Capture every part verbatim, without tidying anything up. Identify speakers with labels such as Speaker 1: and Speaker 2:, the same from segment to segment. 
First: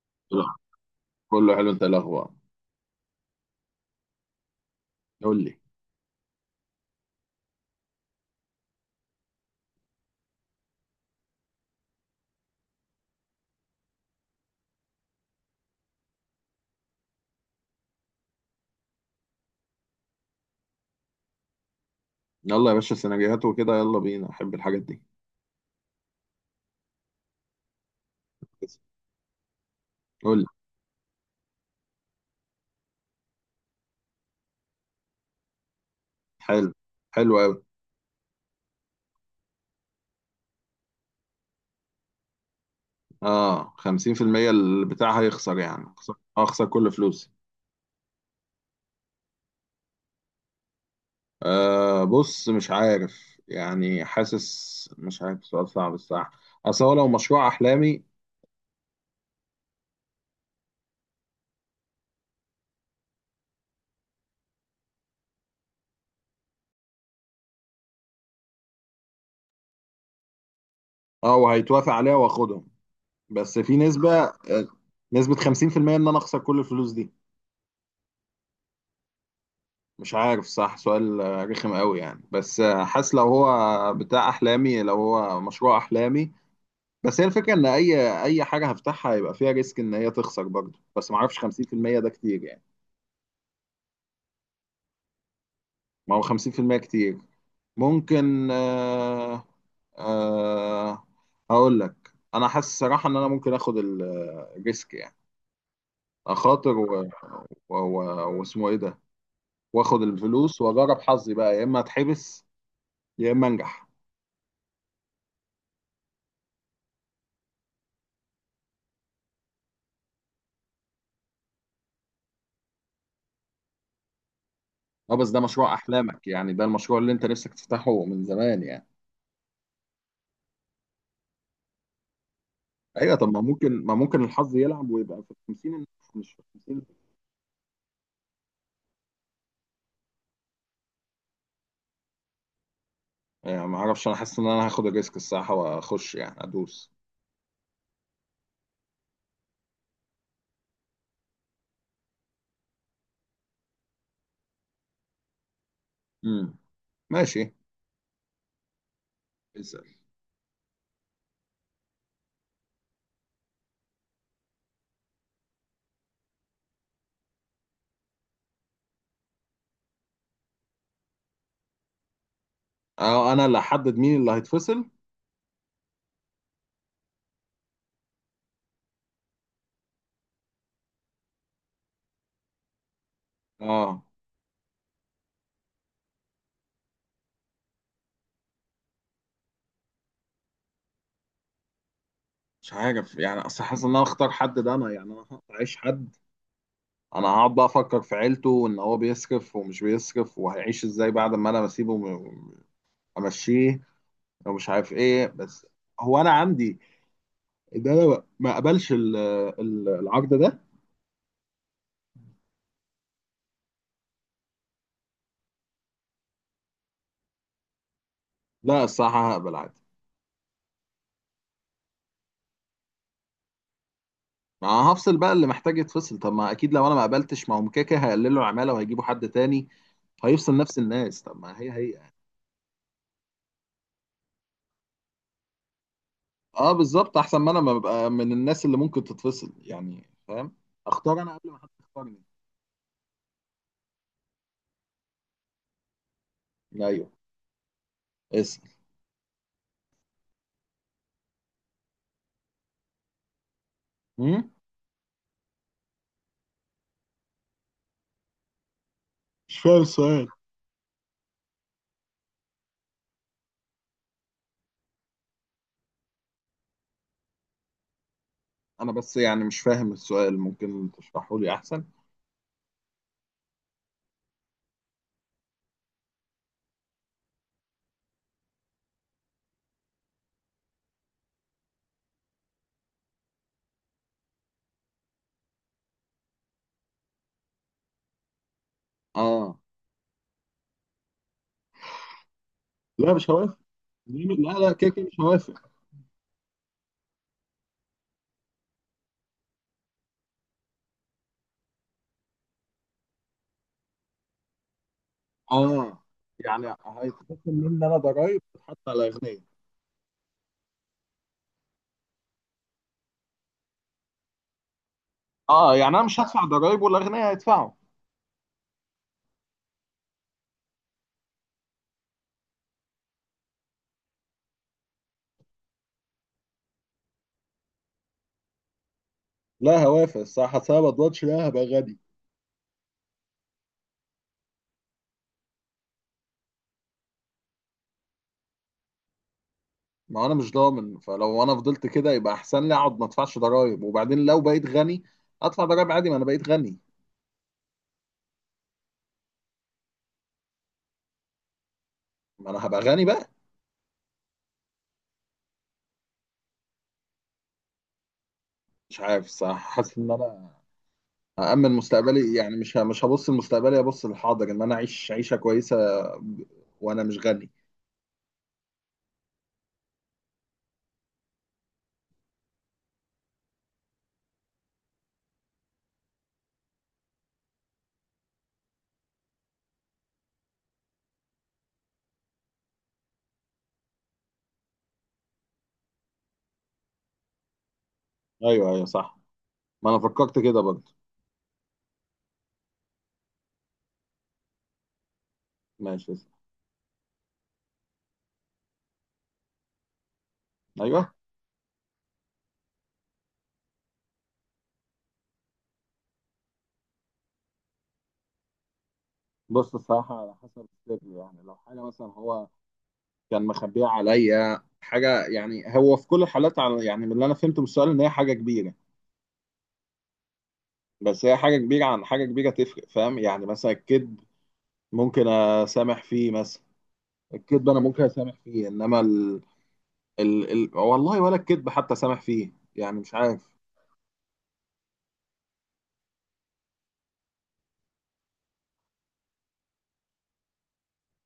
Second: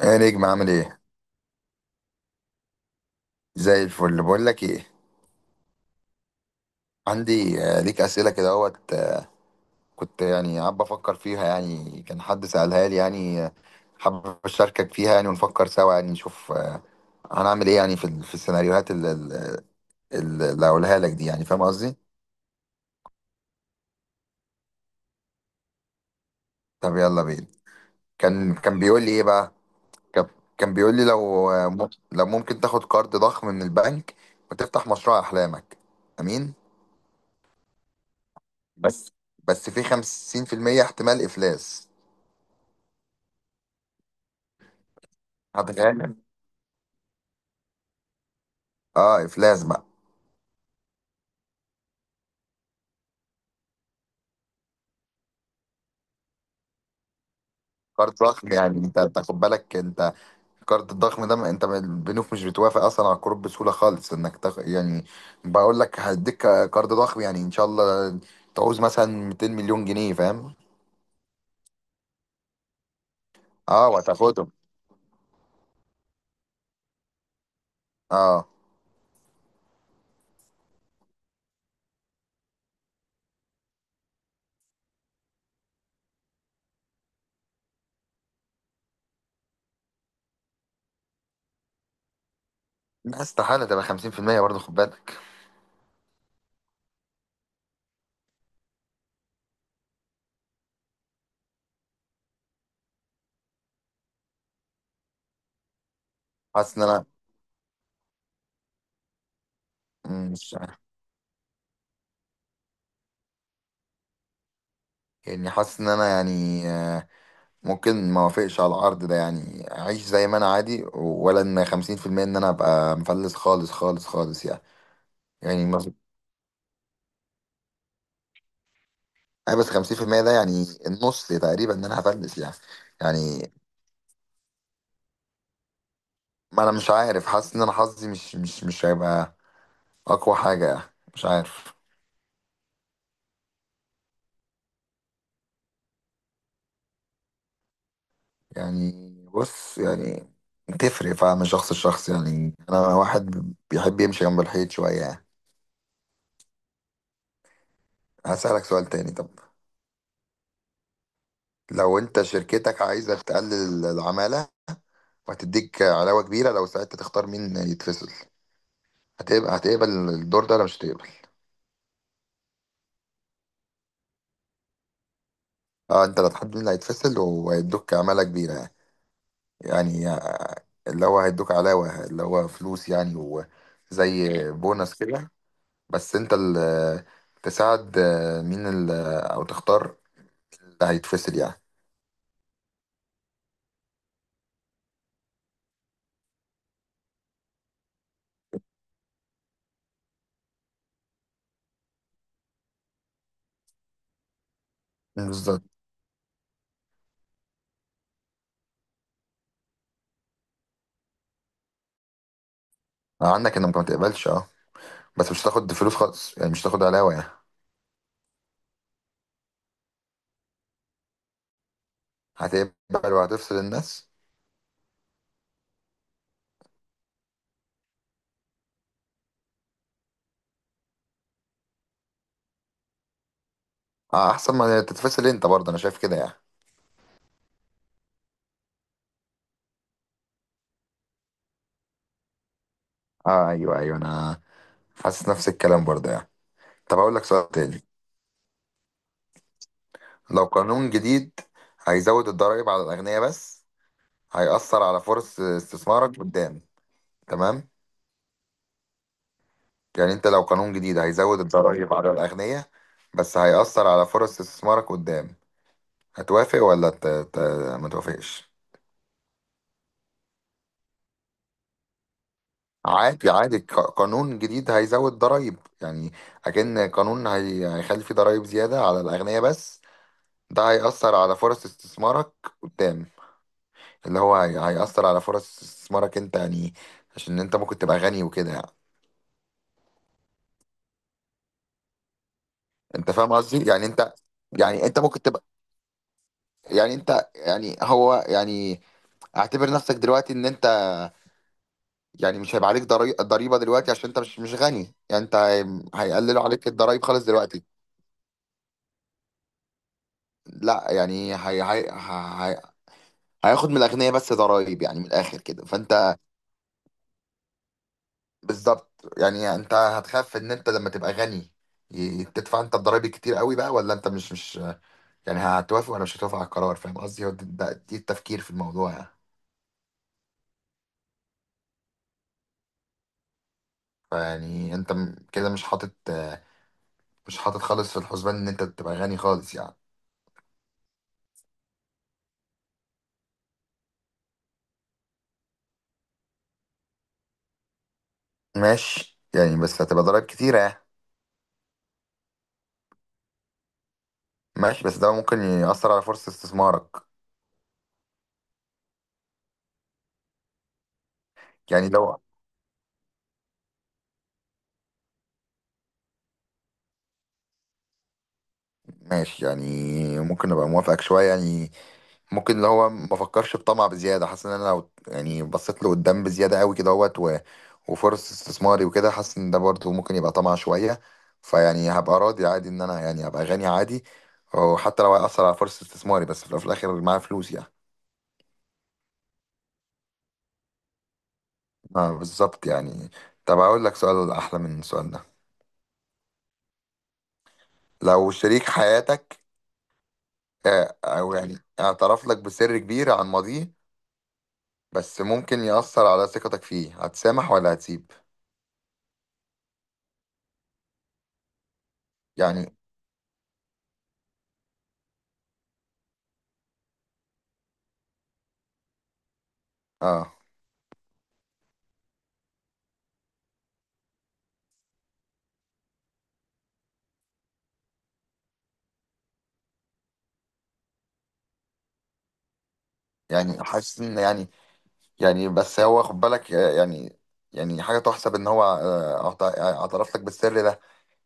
Speaker 1: ايه
Speaker 2: لا،
Speaker 1: نجم، عامل ايه؟
Speaker 2: كله حلو. انت إيه الاخبار؟
Speaker 1: زي الفل، بقول لك ايه.
Speaker 2: قول لي.
Speaker 1: عندي آه، ليك اسئله كده، اهوت. آه، كنت يعني قاعد بفكر فيها، يعني كان حد سالها لي يعني. آه، حابب اشاركك فيها يعني، ونفكر سوا يعني، نشوف آه، هنعمل ايه يعني في ال- في السيناريوهات اللي اللي اللي هقولها لك دي، يعني فاهم قصدي؟
Speaker 2: يلا يا باشا، سيناريوهات وكده، يلا بينا، احب الحاجات دي.
Speaker 1: طب يلا بينا. كان كان بيقول لي ايه بقى؟ كان
Speaker 2: قول لي.
Speaker 1: كان بيقول لي لو آه، مم- لو ممكن تاخد قرض ضخم من البنك، وتفتح مشروع احلامك، امين.
Speaker 2: حلو. حلو قوي.
Speaker 1: بس بس في خمسين في المية احتمال افلاس.
Speaker 2: اه، خمسين بالمية البتاع هيخسر، يعني هخسر
Speaker 1: هتغامر؟
Speaker 2: هخسر كل فلوسي.
Speaker 1: اه افلاس بقى.
Speaker 2: آه بص، مش عارف يعني، حاسس مش عارف، سؤال صعب الصراحه. اصل هو لو مشروع احلامي.
Speaker 1: قرض ضخم يعني، انت تاخد بالك، انت القرض الضخم ده، ما- انت ما- البنوك مش بتوافق اصلا على القروض بسهوله خالص انك تاخ... يعني، بقول لك هديك قرض ضخم، يعني ان شاء الله تعوز مثلا مئتين مليون جنيه، فاهم؟
Speaker 2: اه، وهيتوافق عليها واخدهم، بس في
Speaker 1: اه
Speaker 2: نسبه
Speaker 1: وهتاخدهم.
Speaker 2: آه، نسبه خمسين بالمية ان انا اخسر كل الفلوس دي.
Speaker 1: اه،
Speaker 2: مش عارف، صح؟ سؤال آه، رخم قوي يعني، بس آه، حاسس لو هو بتاع احلامي، لو هو مشروع احلامي. بس هي الفكره ان اي اي حاجه هفتحها هيبقى فيها ريسك ان هي تخسر برضه، بس ما اعرفش خمسين بالمية ده كتير يعني.
Speaker 1: لا استحاله تبقى خمسين في المية برضه، خد بالك.
Speaker 2: ما هو خمسين بالمية كتير. ممكن. آه. آه. هقول لك، انا حاسس الصراحه ان انا ممكن اخد ال- الريسك يعني، اخاطر
Speaker 1: حاسس ان انا
Speaker 2: و- و- و- واسمه ايه ده، واخد
Speaker 1: مم، مش
Speaker 2: الفلوس
Speaker 1: عارف.
Speaker 2: واجرب حظي بقى، يا اما اتحبس يا اما انجح.
Speaker 1: يعني حاسس ان انا يعني، آه، ممكن ما اوافقش على العرض ده، يعني اعيش زي ما انا عادي، ولا ان خمسين في المية ان انا ابقى مفلس، خالص خالص خالص يعني.
Speaker 2: اه بس ده
Speaker 1: يعني
Speaker 2: مشروع
Speaker 1: ما في
Speaker 2: احلامك يعني، ده المشروع اللي انت نفسك تفتحه من زمان يعني.
Speaker 1: آه بس خمسين في المية ده يعني النص تقريبا ان انا هفلس يعني.
Speaker 2: ايوه، طب ما
Speaker 1: يعني
Speaker 2: ممكن ما ممكن الحظ يلعب ويبقى في خمسين، مش في
Speaker 1: ما انا
Speaker 2: خمسين
Speaker 1: مش عارف، حاسس ان انا حظي مش مش مش هيبقى اقوى حاجة، مش عارف.
Speaker 2: يعني. ما اعرفش، انا حاسس ان انا هاخد الريسك الصراحه واخش يعني ادوس.
Speaker 1: يعني بص يعني، تفرق فعلا من شخص لشخص، يعني انا واحد بيحب يمشي جنب الحيط شوية يعني.
Speaker 2: امم ماشي.
Speaker 1: هسألك سؤال تاني طب.
Speaker 2: اسال.
Speaker 1: لو انت شركتك عايزة تقلل العمالة، وهتديك علاوة كبيرة لو ساعتها تختار مين يتفصل، هتقبل هتقبل الدور ده ولا مش هتقبل؟
Speaker 2: اه، انا اللي هحدد مين اللي هيتفصل.
Speaker 1: اه، انت اللي هتحدد مين اللي هيتفصل، وهيدوك عمالة كبيرة يعني. يعني اللي هو هيدوك علاوة، اللي هو فلوس يعني،
Speaker 2: اه،
Speaker 1: وزي بونص كده، بس انت اللي تساعد مين اللي، او تختار اللي هيتفصل يعني.
Speaker 2: مش عارف يعني، اصل حاسس ان انا اختار حد، ده انا يعني انا هعيش حد، انا هقعد بقى افكر في عيلته وان هو بيصرف ومش بيصرف وهيعيش ازاي بعد ما انا بسيبه وم- امشيه، ومش عارف ايه
Speaker 1: بالظبط.
Speaker 2: بس. هو انا عندي، ده لو ما قبلش ال- ال- العقد ده.
Speaker 1: عندك انك ما تقبلش، اه، بس مش هتاخد فلوس خالص يعني، مش هتاخد علاوة يعني.
Speaker 2: لا، الصراحة هقبل عادي.
Speaker 1: هتقبل وهتفصل الناس؟
Speaker 2: ما انا هفصل بقى اللي محتاج يتفصل. طب ما اكيد لو انا ما قبلتش، ما هم كده كده هيقللوا العمالة وهيجيبوا حد تاني هيفصل نفس الناس. طب ما هي هي يعني.
Speaker 1: اه احسن ما تتفصل انت برضه، انا شايف كده يعني.
Speaker 2: اه بالظبط، احسن ما انا ما ببقى من الناس اللي ممكن تتفصل يعني، فاهم؟ اختار انا قبل ما حد يختارني.
Speaker 1: اه ايوه ايوه، انا حاسس نفس الكلام برضه يعني. طب
Speaker 2: ايوه.
Speaker 1: اقول لك سؤال تاني.
Speaker 2: اسال.
Speaker 1: لو قانون جديد هيزود الضرائب على الاغنياء، بس
Speaker 2: هم؟
Speaker 1: هيأثر على فرص استثمارك قدام، تمام؟
Speaker 2: مش فاهم
Speaker 1: يعني انت
Speaker 2: السؤال.
Speaker 1: لو قانون جديد هيزود الضرائب على الأغنياء، بس هيأثر على فرص استثمارك قدام، هتوافق ولا ت... ت... ما توافقش؟
Speaker 2: انا بس يعني مش فاهم السؤال، ممكن تشرحه لي احسن.
Speaker 1: عادي عادي، ق- قانون جديد هيزود ضرائب يعني، أكن قانون هي... هيخلي فيه ضرائب زيادة على الأغنياء بس، ده هيأثر على فرص استثمارك قدام، اللي هو هي... هيأثر على فرص استثمارك انت يعني، عشان انت ممكن تبقى غني وكده يعني،
Speaker 2: اه،
Speaker 1: انت
Speaker 2: لا مش
Speaker 1: فاهم
Speaker 2: هوافق.
Speaker 1: قصدي يعني انت.
Speaker 2: لا لا،
Speaker 1: يعني
Speaker 2: كده
Speaker 1: انت
Speaker 2: كده مش
Speaker 1: ممكن تبقى،
Speaker 2: هوافق.
Speaker 1: يعني انت يعني هو يعني، اعتبر نفسك دلوقتي ان انت، يعني مش هيبقى عليك ضري- ضريبة دلوقتي عشان انت مش مش غني يعني، انت هي-
Speaker 2: اه،
Speaker 1: هيقللوا
Speaker 2: يعني
Speaker 1: عليك الضرايب خالص
Speaker 2: هيتخصم
Speaker 1: دلوقتي.
Speaker 2: مني انا ضرايب تتحط على الاغنياء؟
Speaker 1: لا يعني هي هي هي هياخد من الاغنياء بس ضرايب، يعني من الاخر كده،
Speaker 2: اه، يعني انا
Speaker 1: فانت،
Speaker 2: مش هدفع ضرايب والاغنياء هيدفعوا.
Speaker 1: بالظبط. يعني انت هتخاف ان انت لما تبقى غني، ي- تدفع انت الضرايب كتير قوي بقى، ولا انت مش مش، يعني هتوافق ولا مش هتوافق على القرار، فاهم قصدي؟ هو ده- ده- دي التفكير في الموضوع يعني.
Speaker 2: لا، هوافق الصراحه، أصل انا ما اضمنش لا هبقى غني.
Speaker 1: فيعني انت م- كده مش حاطط مش حاطط خالص في الحسبان ان انت تبقى غني خالص يعني.
Speaker 2: ما انا مش ضامن، فلو انا فضلت كده يبقى احسن لي اقعد ما ادفعش ضرايب، وبعدين لو بقيت غني ادفع ضرايب عادي، ما انا بقيت غني.
Speaker 1: ماشي يعني، بس هتبقى ضرائب كتيرة يعني.
Speaker 2: ما انا هبقى غني بقى.
Speaker 1: ماشي، بس ده ممكن يأثر على فرصة استثمارك.
Speaker 2: مش عارف الصراحه، حاسس ان انا هامن
Speaker 1: يعني لو،
Speaker 2: مستقبلي يعني، مش ه- مش هبص لمستقبلي، ابص للحاضر ان انا اعيش عيشه كويسه. ب- وانا مش غني.
Speaker 1: ماشي يعني، ممكن ابقى موافقك شوية يعني، ممكن اللي هو ما فكرش بطمع بزيادة، حاسس ان انا لو يعني بصيت له قدام بزيادة قوي كده اهوت، و- وفرص استثماري وكده، حاسس ان ده برضه ممكن يبقى طمع شوية، فيعني هبقى راضي عادي ان انا يعني هبقى غني عادي، وحتى لو هيأثر على فرصة استثماري، بس في الأول وفي الآخر معايا فلوس يعني.
Speaker 2: ايوه ايوه صح. ما انا فكرت كده برضه.
Speaker 1: اه بالظبط يعني. طب اقول لك سؤال احلى من السؤال ده.
Speaker 2: ماشي.
Speaker 1: لو شريك حياتك، آه،
Speaker 2: ايوه.
Speaker 1: او يعني اعترف لك بسر كبير عن ماضيه، بس ممكن يأثر على ثقتك فيه، هتسامح ولا هتسيب؟
Speaker 2: بص، الصراحة على حسب السر يعني. لو حاجة مثلا هو
Speaker 1: يعني
Speaker 2: كان مخبيها عليا حاجة، يعني هو في كل الحالات، على يعني من اللي أنا فهمته من السؤال، إن هي حاجة كبيرة.
Speaker 1: اه
Speaker 2: بس هي حاجة كبيرة عن حاجة كبيرة تفرق، فاهم؟ يعني مثلا الكذب ممكن أسامح فيه مثلا. الكذب أنا ممكن أسامح فيه، إنما ال... ال... ال... والله، ولا الكذب حتى أسامح فيه، يعني مش عارف.
Speaker 1: يعني حاسس ان يعني، يعني بس هو خد بالك، آه، يعني، يعني حاجة تحسب ان هو، آه، اعت- اعترف لك بالسر ده،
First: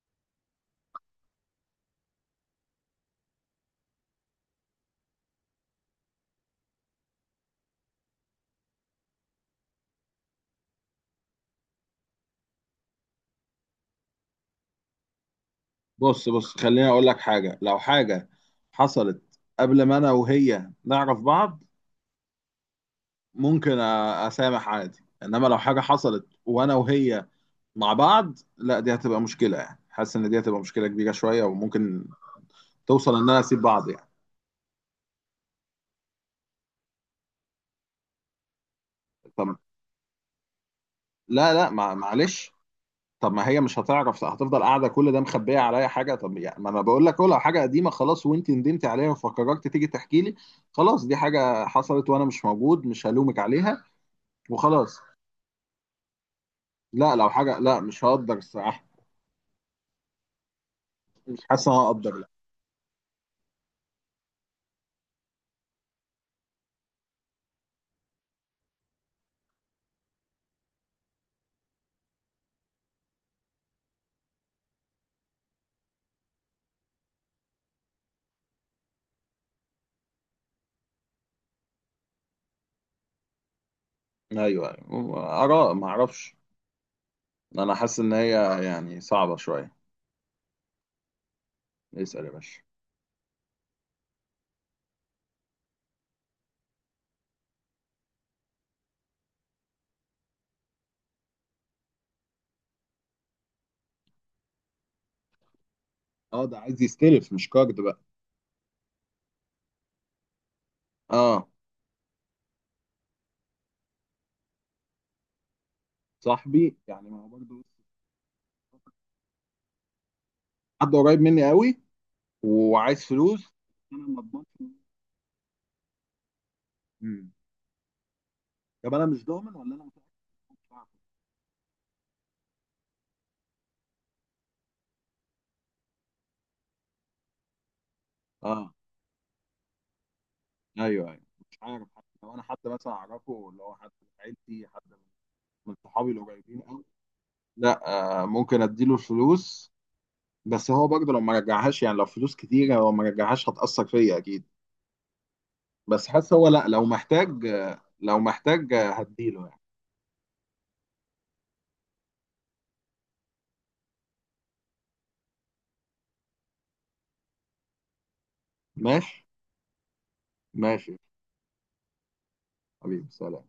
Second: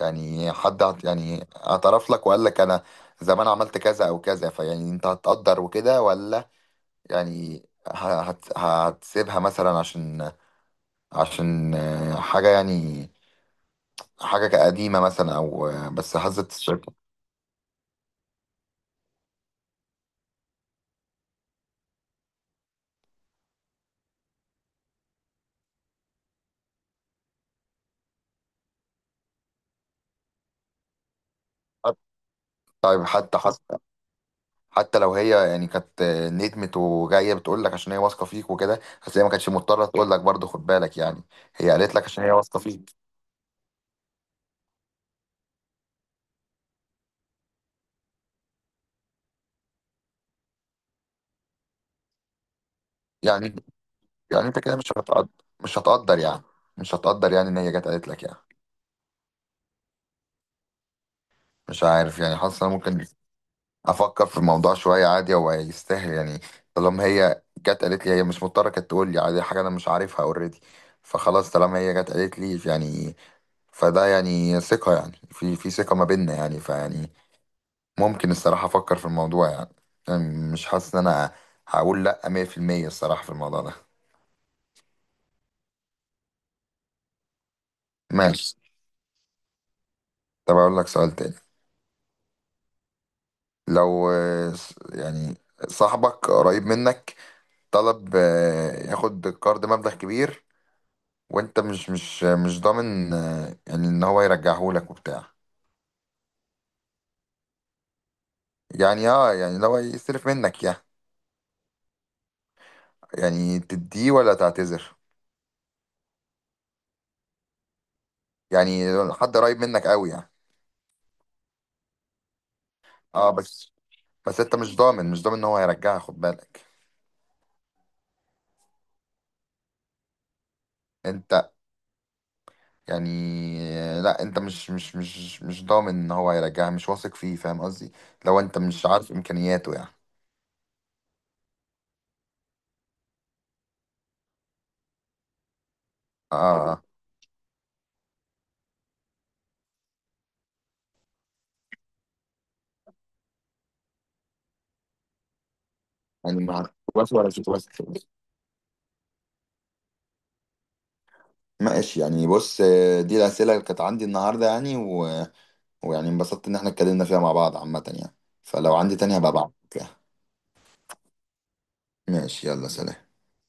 Speaker 1: يعني حد اعت- يعني اعترف لك وقال لك انا زمان عملت كذا او كذا، فيعني انت هتقدر وكده ولا، يعني ه- هت- هتسيبها مثلا، عشان عشان آه، حاجة يعني، حاجة قديمة مثلا أو آه، بس
Speaker 2: بص
Speaker 1: حظت
Speaker 2: بص، خليني
Speaker 1: الشركة.
Speaker 2: أقول لك حاجة. لو حاجة حصلت قبل ما أنا وهي نعرف بعض، ممكن أ- اسامح عادي، انما لو حاجه حصلت وانا وهي مع بعض، لا دي هتبقى مشكله يعني. حاسس ان دي هتبقى مشكله كبيره شويه، وممكن
Speaker 1: طيب
Speaker 2: توصل ان
Speaker 1: حتى
Speaker 2: انا اسيب
Speaker 1: حتى
Speaker 2: بعض يعني.
Speaker 1: حتى لو هي يعني كانت آه، ندمت وجاية بتقول لك عشان هي واثقة فيك وكده، بس هي ما
Speaker 2: طب
Speaker 1: كانتش مضطرة تقول لك برضه، خد بالك يعني،
Speaker 2: لا لا،
Speaker 1: هي
Speaker 2: مع-
Speaker 1: قالت لك عشان هي
Speaker 2: معلش.
Speaker 1: واثقة فيك.
Speaker 2: طب ما هي مش هتعرف، هتفضل قاعده كل ده مخبيه عليا حاجه. طب يعني ما انا بقول لك أهو، لو حاجه قديمه خلاص وانت ندمت عليها وفكرت تيجي تحكي لي، خلاص دي حاجه حصلت وانا مش موجود، مش هلومك
Speaker 1: يعني
Speaker 2: عليها
Speaker 1: يعني أنت كده مش
Speaker 2: وخلاص.
Speaker 1: هتقدر، مش هتقدر يعني، مش
Speaker 2: لا، لو
Speaker 1: هتقدر يعني إن
Speaker 2: حاجه
Speaker 1: هي
Speaker 2: لا
Speaker 1: جت
Speaker 2: مش
Speaker 1: قالت لك
Speaker 2: هقدر
Speaker 1: يعني.
Speaker 2: الصراحه، مش حاسس ان انا
Speaker 1: مش عارف
Speaker 2: هقدر.
Speaker 1: يعني، حاسس أنا ممكن افكر في الموضوع شويه، عادي هو يستاهل يعني، طالما هي جت قالت لي، هي مش مضطره كانت تقول لي، عادي حاجه انا مش عارفها اوريدي، فخلاص طالما هي جت قالت لي يعني، فده يعني ثقه يعني، في في ثقه ما بيننا يعني، فيعني ممكن الصراحه افكر في الموضوع يعني، يعني مش حاسس ان انا هقول لا مية في المية الصراحه في الموضوع ده.
Speaker 2: لا ايوه أيوة. اراء، ما اعرفش. انا حاسس ان هي
Speaker 1: ماشي،
Speaker 2: يعني صعبة شوية.
Speaker 1: طب اقول لك سؤال تاني.
Speaker 2: اسأل يا باشا.
Speaker 1: لو آه، س- يعني صاحبك قريب منك طلب آه، ياخد قرض مبلغ كبير، وانت مش مش مش ضامن آه، يعني ان هو يرجعهولك وبتاع،
Speaker 2: اه، ده عايز يستلف مش كارد بقى.
Speaker 1: يعني اه يعني لو يصرف منك يعني،
Speaker 2: اه،
Speaker 1: يعني تديه ولا تعتذر؟
Speaker 2: صاحبي يعني، ما هو برضه
Speaker 1: يعني حد قريب منك قوي يعني،
Speaker 2: حد قريب مني قوي، وعايز
Speaker 1: اه
Speaker 2: فلوس.
Speaker 1: بس
Speaker 2: انا ما
Speaker 1: بس انت مش
Speaker 2: اضمنش.
Speaker 1: ضامن مش ضامن ان هو هيرجعها، خد بالك
Speaker 2: مم. طب انا مش ضامن ولا انا متأكد إن هو مش عارف؟
Speaker 1: انت يعني، لا انت مش مش مش مش ضامن ان هو هيرجعها، مش واثق فيه، فاهم قصدي؟ لو انت
Speaker 2: اه
Speaker 1: مش عارف امكانياته يعني.
Speaker 2: ايوه ايوه. مش عارف حد. لو انا حد مثلا اعرفه اللي هو حد من عيلتي، حد من صحابي
Speaker 1: اه
Speaker 2: القريبين
Speaker 1: اه،
Speaker 2: قوي. لا، آه ممكن اديله الفلوس، بس هو برضه لو ما رجعهاش يعني، لو فلوس كتيرة لو ما رجعهاش هتأثر فيا اكيد. بس حاسس
Speaker 1: يعني
Speaker 2: هو،
Speaker 1: ما
Speaker 2: لا
Speaker 1: عارف
Speaker 2: لو
Speaker 1: واثق ولا
Speaker 2: محتاج
Speaker 1: مش واثق.
Speaker 2: لو محتاج هديله يعني.
Speaker 1: ماشي يعني، بص آه، دي الاسئله اللي كانت عندي النهارده يعني، و ويعني انبسطت ان احنا اتكلمنا فيها مع بعض عامة يعني، فلو عندي تاني
Speaker 2: ماشي.
Speaker 1: هبقى ابعتلك يعني.
Speaker 2: ماشي.
Speaker 1: ماشي يلا
Speaker 2: حبيبي،
Speaker 1: سلام.
Speaker 2: سلام.